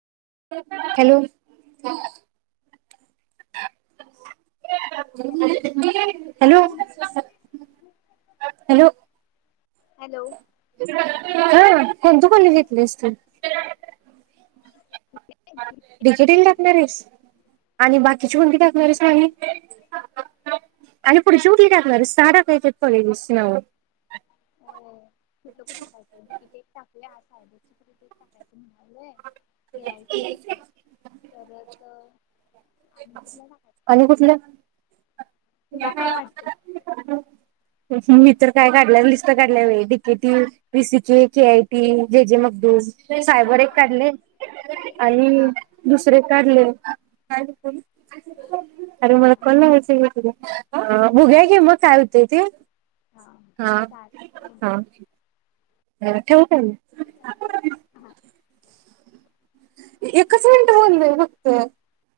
Hello! Hello आवाज येईना? Hello! Hello! हा कोणत कॉलेज घेतलस तू? डिकेटी ला टाकणार आहेस. आणि बाकीची कोणती टाकणारच आणि आणि पुढची कुठली टाकणार आहेस, सहा टाकायची [unintelligible] दिस नाव हो.. यच तिकीटेक आ साहेबची तिकीटेक म्हणालं [unintelligible] [unintelligible] ऐ आय टी परत. आणि कुठला टाकायचा. आणि कुठलं तुला काय वाटतंय? मी तर काय काढल्यावर लिस्ट काढल्या व डीकेटी, बीसी के, केआयटी, जे जे मगदूम, सायबर एक काढले आणि हा दुसरे एक काढले, अरे मला हा कल [unintelligible] तुला बघुया घे मग काय होते ते, हा चालेल. अ ठेवु काय मग. एकच मिनिटं बोलंय फक्त-